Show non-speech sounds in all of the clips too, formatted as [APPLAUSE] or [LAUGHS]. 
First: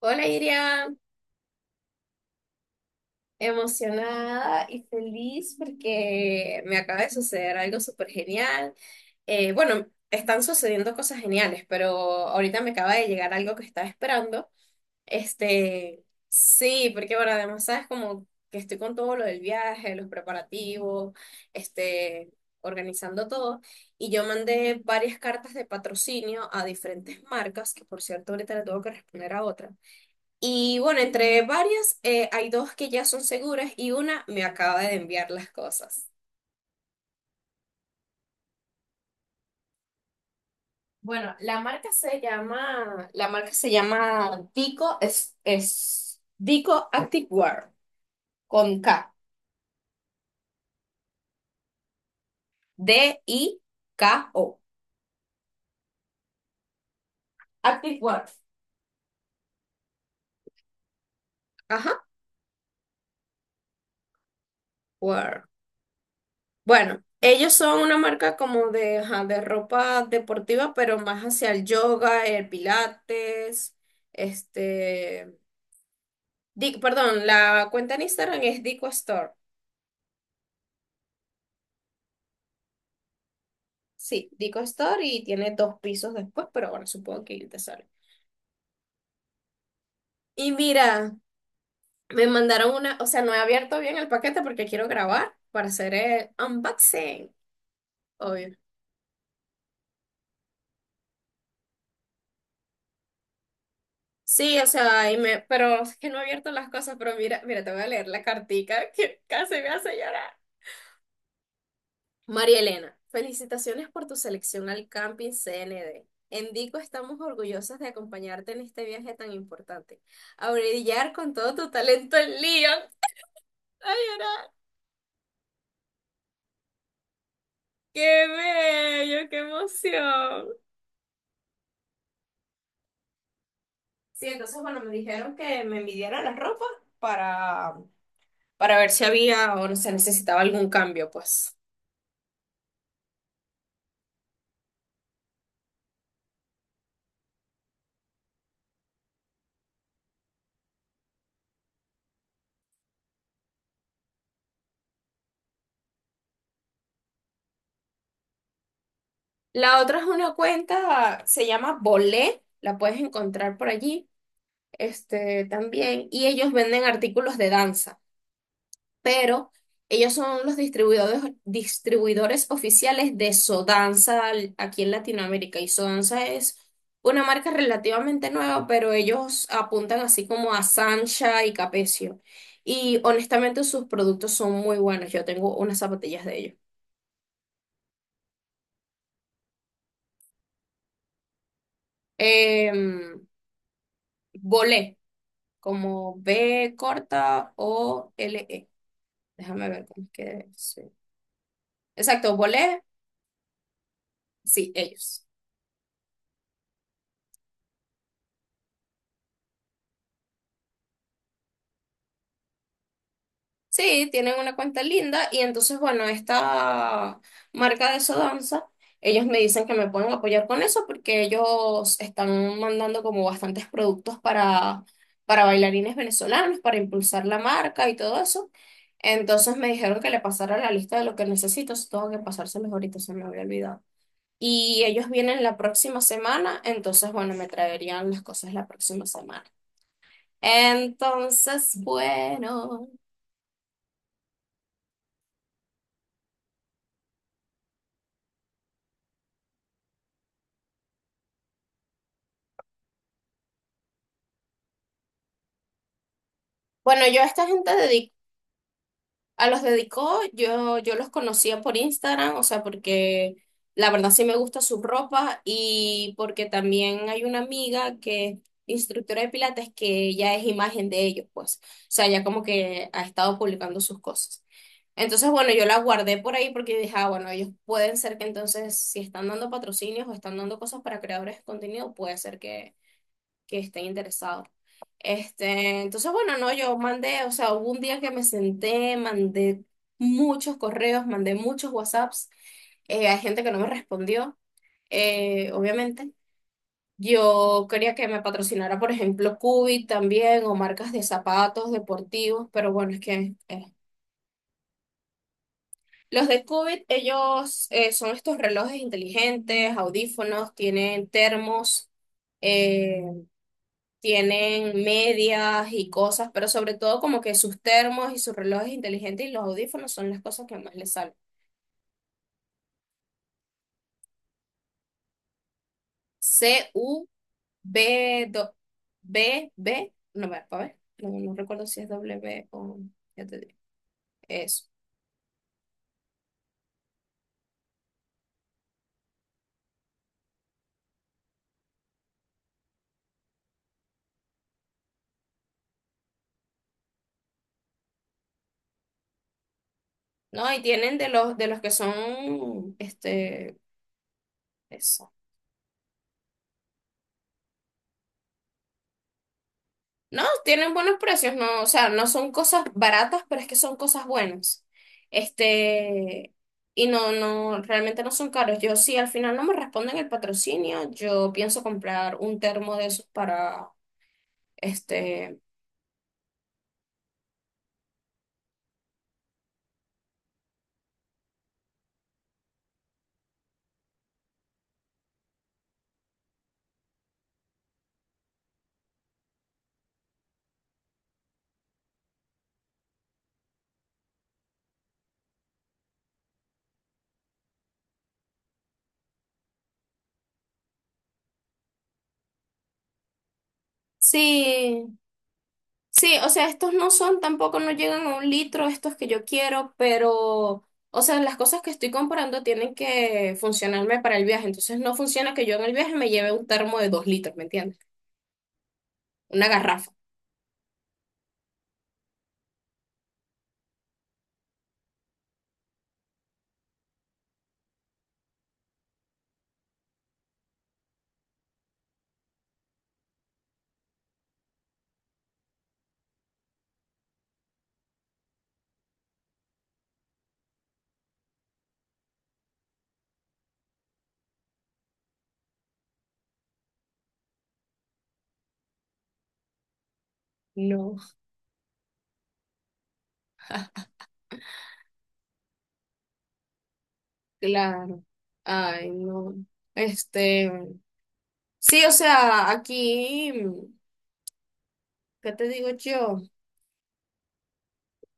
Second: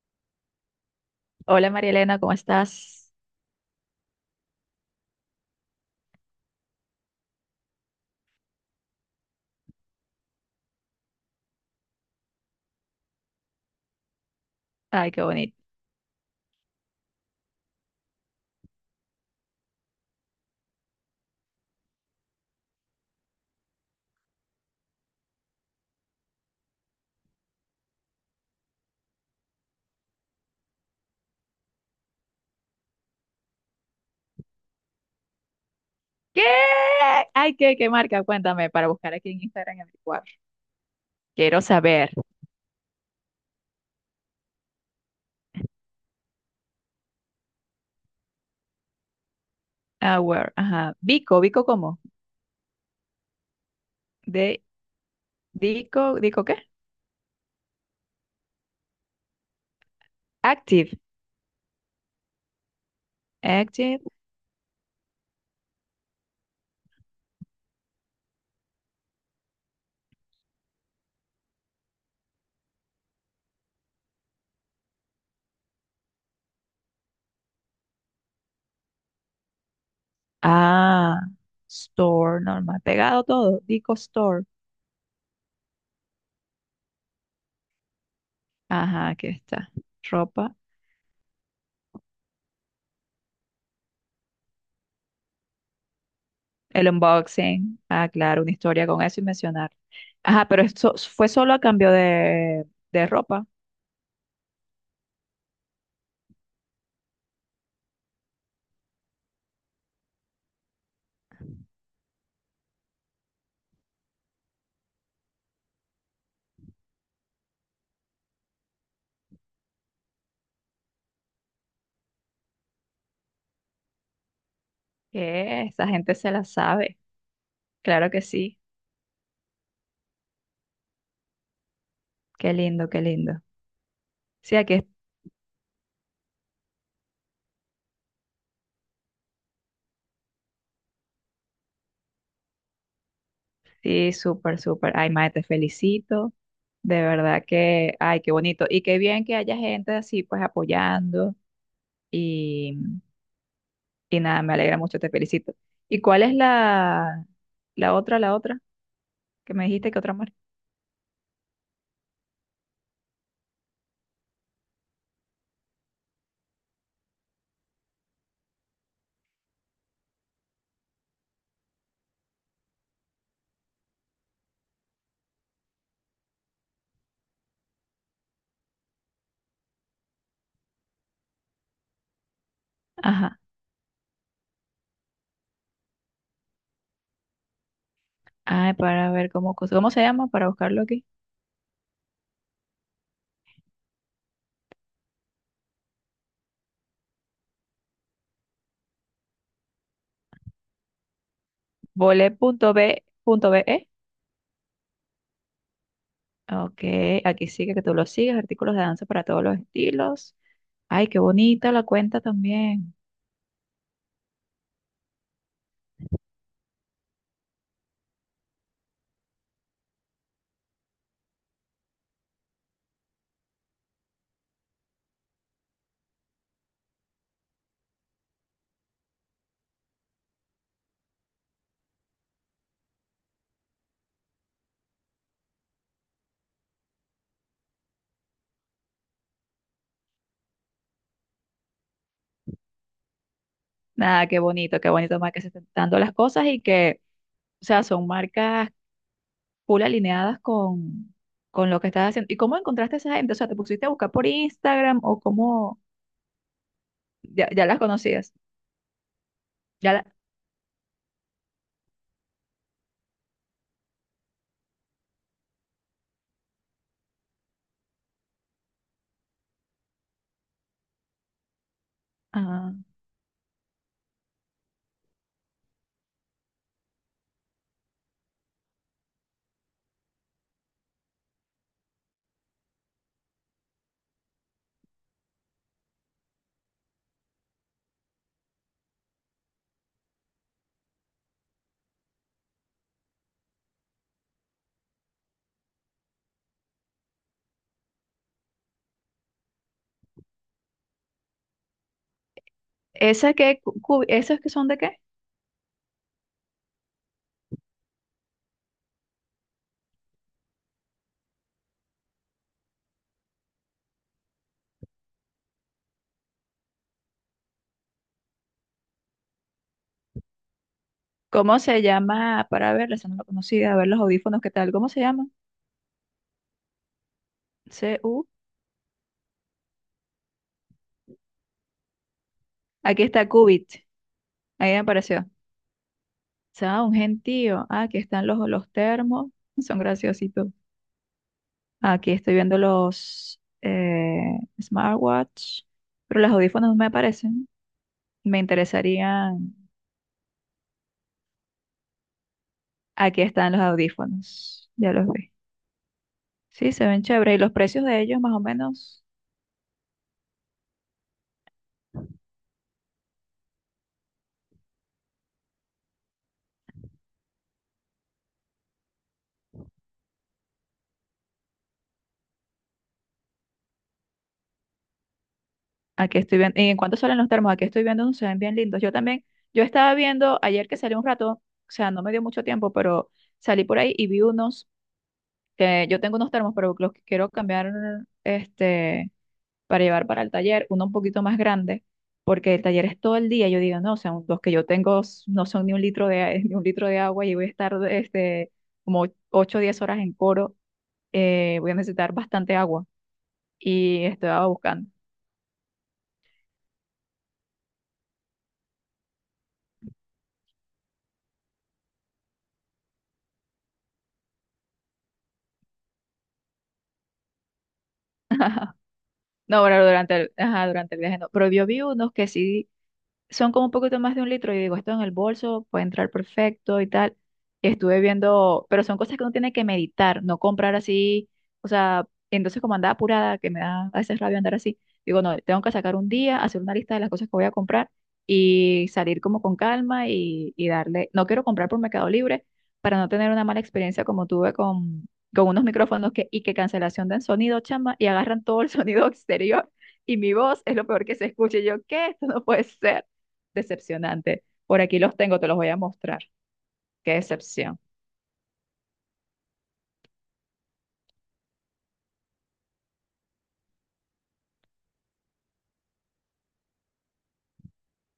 Hola Iria, Hola María Elena, ¿cómo estás? emocionada y feliz porque me acaba de suceder algo súper genial. Bueno, están sucediendo cosas geniales, pero ahorita me acaba de llegar algo que estaba esperando. Ay, qué bonito. Este, sí, porque bueno, además sabes como que estoy con todo lo del viaje, los preparativos, este, organizando todo. Y yo mandé varias cartas de patrocinio a diferentes marcas, que por cierto ahorita le tengo que responder a otra. Y bueno, entre varias, hay dos que ya son seguras y una me acaba de enviar las cosas. ¿Qué? Ay, ¿qué marca? Cuéntame, para buscar aquí en Instagram en mi. Bueno, Quiero saber. La marca se llama Dico, es Dico Activewear, con K, Ah, where, ajá. Vico, Vico, ¿cómo? DIKO, De, Vico, ¿Vico qué? Activewear. Active. Ajá. Active. Wear. Bueno, ellos son una marca como de, ajá, de ropa deportiva, pero más hacia el yoga, el pilates, este, perdón, la cuenta en Instagram es Dico Store. Ah, store, normal. Pegado todo. Vico Sí, Store. Dico Store y tiene dos pisos después, pero bueno, supongo que ahí te sale. Ajá, aquí está. Y Ropa. mira, me mandaron una, o sea, no he abierto bien el paquete porque quiero grabar para hacer el El unboxing, unboxing. Ah, claro, una obvio. historia con eso y mencionar. Ajá, pero esto fue solo a cambio de ropa. Sí, o sea, y me, pero es que no he abierto las cosas, pero mira, mira, te voy a leer la cartica que casi me hace llorar. María Elena, felicitaciones por tu selección al Camping CND. En Dico estamos orgullosas de acompañarte en este viaje tan importante. A brillar con todo tu talento en Lyon. ¡Ay, ahora! ¿Qué? Esa gente se la sabe. Claro que ¡Qué sí. bello! ¡Qué emoción! Qué lindo, qué lindo. Sí, Sí, entonces, aquí bueno, me dijeron que me midieran la ropa para, para ver si había o no se necesitaba algún cambio, pues. sí, súper, súper. Ay, mae, te felicito. De verdad que, ay, qué bonito. Y qué bien que haya gente así, pues apoyando. Y, y nada, me alegra mucho, te felicito. ¿Y cuál es la otra, la otra? Que me La dijiste otra que es otra una marca. cuenta, se llama Bolé, la puedes encontrar por allí, también, y ellos venden artículos de danza. Pero ellos son los distribuidores oficiales de Sodanza aquí en Latinoamérica. Y Sodanza es una marca relativamente nueva, pero ellos apuntan así como a Sancha y Capecio. Y Ajá. honestamente sus productos son muy buenos. Yo tengo unas zapatillas de ellos. Ay, para ver cómo, ¿cómo se llama? Para buscarlo aquí. Em, Bolé, como B corta o L E. Déjame ver cómo es que sí. Exacto, Bolé, Vole.b.be. sí, ellos. Ok, aquí sigue que tú lo sigues. Artículos de danza para todos los estilos. Ay, qué bonita la cuenta también. Sí, tienen una cuenta linda y entonces, bueno, esta marca de Sodanza, ellos me dicen que me pueden apoyar con eso porque ellos están mandando como bastantes productos para bailarines venezolanos, para impulsar la marca y todo eso. Entonces me dijeron que le pasara la lista de lo que necesito, si tengo que pasárselos ahorita, se me había olvidado. Y ellos vienen la próxima semana, entonces, bueno, me traerían las cosas la próxima semana. Entonces, bueno. Nada, qué bonito más que se están dando las cosas y que, o sea, son marcas full alineadas con lo que estás haciendo. ¿Y cómo encontraste a esa gente? O sea, ¿te pusiste a buscar por Instagram o cómo? Bueno, yo a esta Ya, ya gente las dedico. conocías. A los Ya la... dedicó, yo los conocía por Instagram, o sea, porque la verdad sí me gusta su ropa y porque también hay una amiga que es instructora de pilates que ella es imagen de ellos, pues. O sea, ya como Ah. que ha estado publicando sus cosas. Entonces, bueno, yo la guardé por ahí porque dije, ah, bueno, ellos pueden ser que entonces, si están dando patrocinios o están dando cosas para creadores de contenido, puede ser que estén interesados. Entonces, bueno, no, yo mandé, o sea, hubo un día que me senté, mandé muchos correos, mandé muchos WhatsApps, hay gente que no me respondió, obviamente. Yo quería que me patrocinara, por ejemplo, Cubit también, o marcas de zapatos deportivos, pero bueno, es que ¿Esas que, cu- cu- esas que son de qué? los de Cubit, ellos son estos relojes inteligentes, audífonos, tienen termos. eh, Tienen medias y cosas, pero sobre todo como que sus termos y sus relojes inteligentes y los audífonos son las cosas que más les salen. ¿Cómo se llama? Para verlas, esa no la conocía, a ver los audífonos, ¿qué tal? ¿Cómo se llama? C, U, B, C-U. No, va, a ver, no, no recuerdo si es W o, Aquí ya está te digo, Cubit. eso. Ahí me apareció. O sea, un gentío. Ah, aquí están los termos. Son graciositos. Aquí estoy viendo los smartwatch, pero los audífonos no me aparecen. Me interesarían. No, y tienen de los que son, Aquí están los audífonos. Ya los vi. Sí, se ven chéveres. Y los precios de ellos, más o menos. no, tienen buenos precios, no, o sea, no son cosas baratas, pero es que son cosas buenas. Este, y no, no, realmente no son caros. Yo sí, al final no me responden el patrocinio, yo pienso comprar un termo de esos para, este, Aquí estoy viendo. ¿Y en cuánto salen los termos? Aquí estoy viendo unos, se ven bien lindos. Yo también. Yo estaba viendo ayer que salí un rato. O sea, no me dio mucho tiempo, pero salí por ahí y vi unos. Que yo tengo unos termos, pero los quiero cambiar. Este. Para llevar para el taller, uno un poquito más grande, porque el taller es todo el día. Yo digo, no, o sea, los que yo tengo no son ni un litro de, [LAUGHS] ni un litro de agua y voy a estar como 8 o 10 horas en coro, voy a necesitar bastante agua y estaba sí, buscando. sí, o sea, estos no son, tampoco no llegan a un litro, estos que yo quiero, pero, o sea, las cosas que estoy comprando tienen que funcionarme para el viaje, entonces no funciona que yo en el viaje me lleve un termo de 2 litros, ¿me entiendes? Una No, bueno, garrafa. durante el, ajá, durante el viaje no, pero yo vi unos que sí son como un poquito más de un litro. Y digo, esto en el bolso puede entrar perfecto y tal. Y estuve viendo, pero son cosas que uno tiene que meditar, no comprar así. O sea, entonces como andaba apurada, que me da a veces rabia andar así, digo, no, tengo que sacar un día, hacer una lista de las cosas que voy a comprar y salir como con calma y darle. No quiero comprar por Mercado Libre para no tener una mala experiencia como tuve con unos micrófonos que, y que cancelación del sonido, chama, y agarran todo el [LAUGHS] sonido exterior y mi voz es lo No. peor que se escuche. Y yo, ¿qué? Esto no puede ser. Decepcionante. Por aquí los tengo, te los voy a mostrar. Qué decepción. Claro. Ay, no. Este, sí, o sea, aquí, ¿qué te digo yo?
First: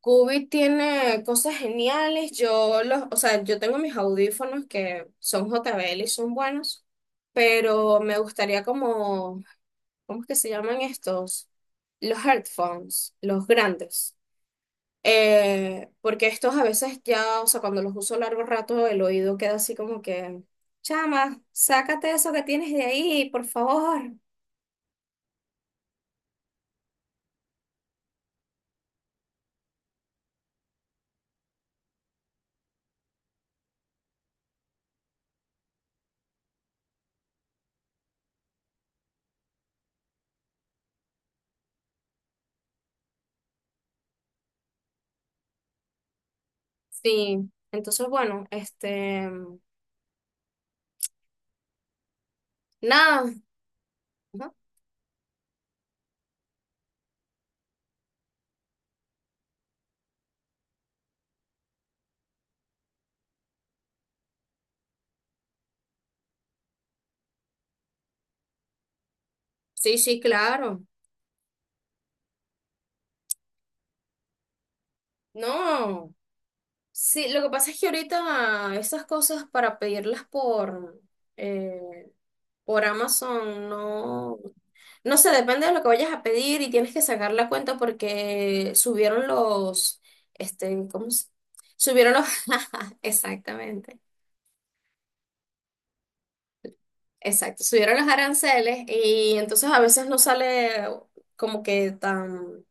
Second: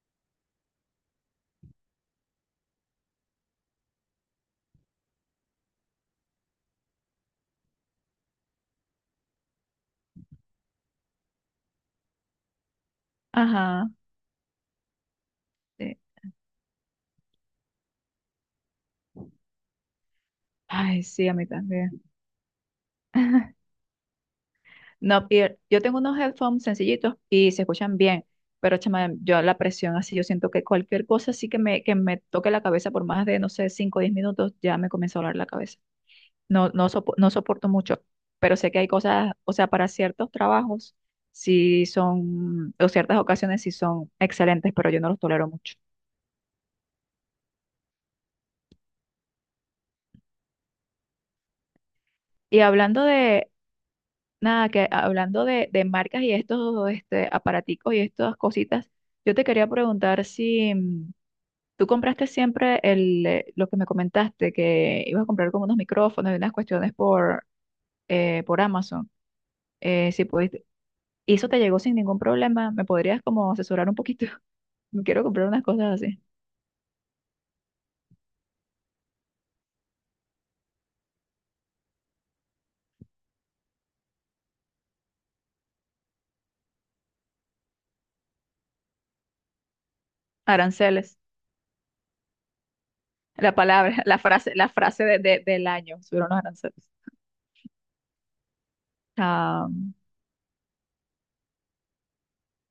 Cubi tiene cosas geniales. Yo los, o sea, yo tengo mis audífonos que son JBL y son buenos, pero me gustaría como, ¿cómo es que se llaman estos? Los headphones, los Ajá. grandes. Sí. Porque estos a veces ya, o sea, cuando los uso largo rato, el oído queda así como que, Ay, sí, a chama, mí también. sácate eso que tienes de ahí, por [LAUGHS] favor. No, y yo tengo unos headphones sencillitos y se escuchan bien, pero chama, yo la presión así, yo siento que cualquier cosa así que me toque la cabeza por más de, no sé, 5 o 10 minutos, ya me comienza a doler la cabeza. No, no, no soporto mucho, pero sé que hay cosas, o sea, para ciertos trabajos, sí son, o ciertas ocasiones sí son excelentes, pero yo no los tolero mucho. Sí, entonces, bueno, Y hablando nada. de Ajá. Nada, que hablando de marcas y estos aparaticos y estas cositas, yo te quería preguntar si tú compraste siempre lo que me comentaste, que ibas a comprar como unos micrófonos y unas cuestiones por Amazon. Sí, sí, Si pudiste, claro. y eso te llegó sin ningún problema, ¿me podrías como asesorar un poquito? [LAUGHS] Quiero comprar unas cosas No, así. sí, lo que pasa es que ahorita esas cosas para pedirlas por, eh, por Amazon no, no sé, depende de lo que vayas a pedir y tienes que sacar la cuenta porque subieron los, este, ¿cómo Aranceles, se- subieron los, [LAUGHS] la palabra, exactamente, [LAUGHS] la frase del año, subieron los aranceles. exacto, subieron los aranceles y Ah, entonces a veces no sale como que tan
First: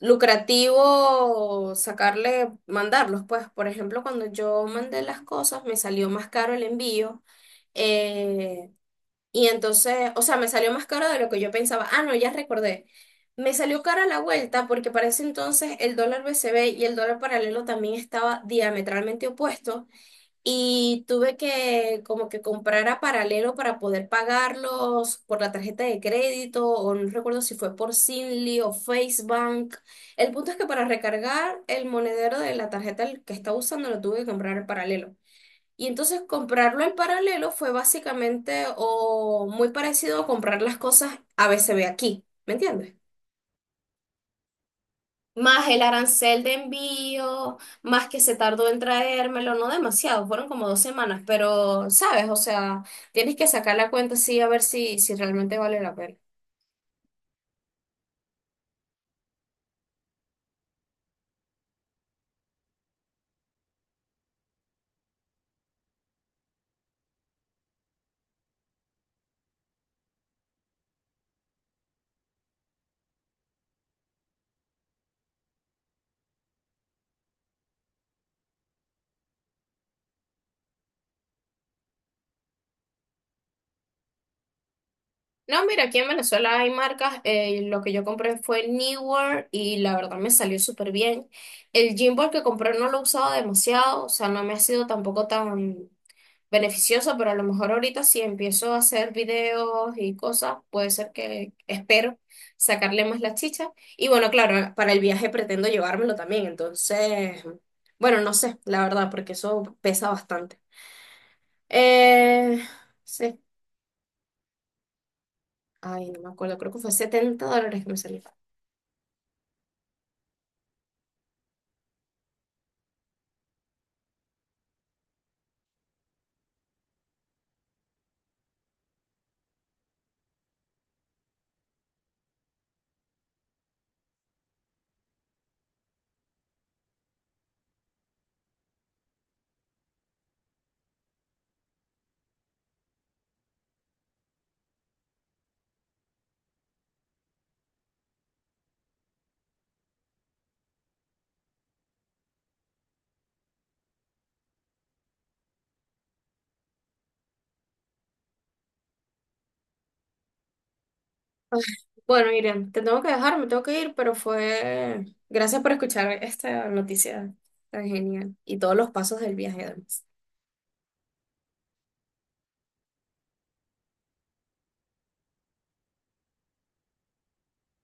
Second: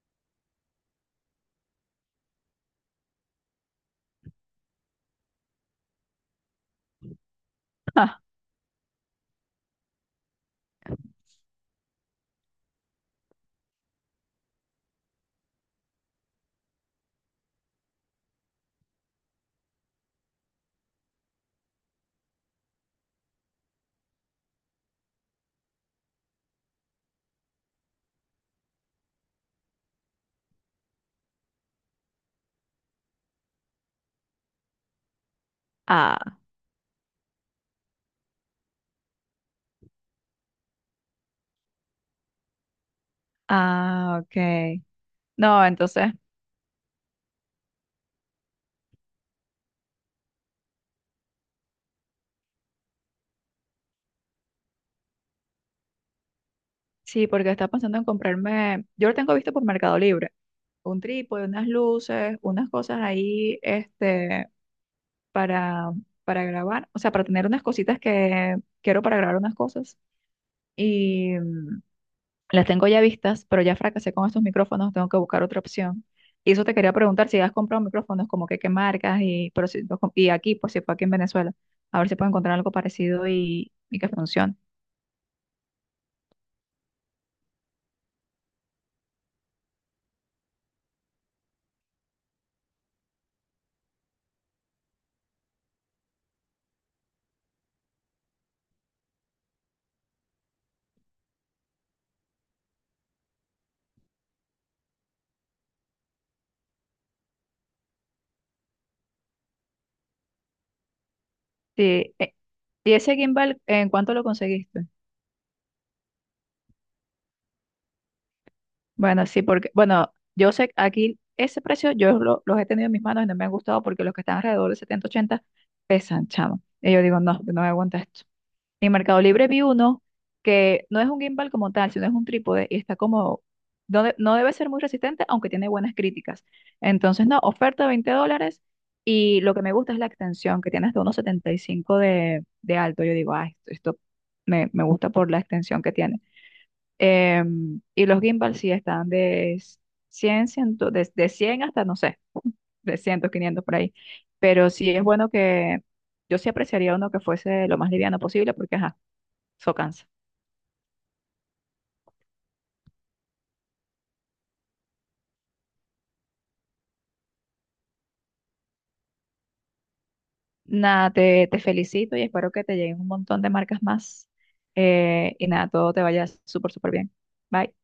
lucrativo sacarle, mandarlos, pues, por ejemplo, cuando yo mandé las cosas me salió más caro el envío. [LAUGHS] ah, eh, Y entonces, o sea, me salió más caro de lo que yo pensaba. Ah, no, ya recordé. Me salió cara la vuelta porque para ese entonces el dólar BCB y el dólar paralelo también estaba diametralmente opuesto y tuve que como que comprar a paralelo para poder pagarlos por la tarjeta de crédito, o no recuerdo si fue por Zinli o FaceBank. El punto es que para recargar el monedero de la tarjeta que estaba usando lo tuve que comprar al paralelo. Y entonces ah, comprarlo en paralelo fue básicamente o muy parecido a comprar las cosas a ABCB aquí, ¿me entiendes? ah, ok. No, Más el entonces. arancel de envío, más que se tardó en traérmelo, no demasiado, fueron como 2 semanas, pero sabes, o sea, tienes que sacar la cuenta sí a ver si, si realmente vale la pena. Sí, porque estaba pensando en comprarme, yo lo tengo visto por Mercado Libre, un trípode, unas luces, unas cosas ahí, para, para grabar, o sea, para tener unas cositas que quiero para grabar unas cosas. Y las tengo ya vistas, pero ya fracasé con estos micrófonos, tengo que buscar otra opción. Y eso te quería preguntar si has comprado micrófonos, como que qué marcas, y, pero si, y aquí, pues si fue aquí en Venezuela, a ver si puedo encontrar algo parecido y que funcione. No, mira, aquí en Venezuela hay marcas, lo que yo compré fue Newer y la verdad me salió súper bien. El Gymbal que compré no lo he usado demasiado, o sea, no me ha sido tampoco tan beneficioso, pero a lo mejor ahorita si empiezo a hacer videos y cosas, puede ser que espero sacarle más la chicha. Y bueno, claro, para el viaje pretendo llevármelo también, entonces, bueno, no sé, la verdad, porque eso pesa bastante. Sí, Eh, ¿y ese sí, gimbal en cuánto lo conseguiste? ay, no me acuerdo, creo que fue $70 que me salió. Bueno, sí, porque, bueno, yo sé que aquí ese precio, los he tenido en mis manos y no me han gustado porque los que están alrededor de 70 80 pesan, chamo. Y yo digo, no, no me aguanta esto. En Mercado Libre vi uno que no es un gimbal como tal, sino es un trípode y está como, no, no debe ser muy resistente, aunque tiene buenas críticas. Entonces, no, oferta $20 y lo que me gusta es la extensión, que tiene hasta unos 75 de alto. Yo digo, ah, esto me gusta por la extensión que tiene. Y los gimbal sí están de 100 100 de 100 hasta, no sé, 300, 500 por ahí. Pero sí es bueno que yo sí apreciaría uno que fuese lo más liviano posible porque, ajá, eso cansa. Ay, bueno, Miriam, te tengo que dejar, me tengo que ir, pero fue... Gracias por escuchar esta noticia tan genial y todos los pasos del viaje además. Nada, te felicito y espero que te lleguen un montón de marcas más. Y nada, todo te vaya súper, súper bien. Bye.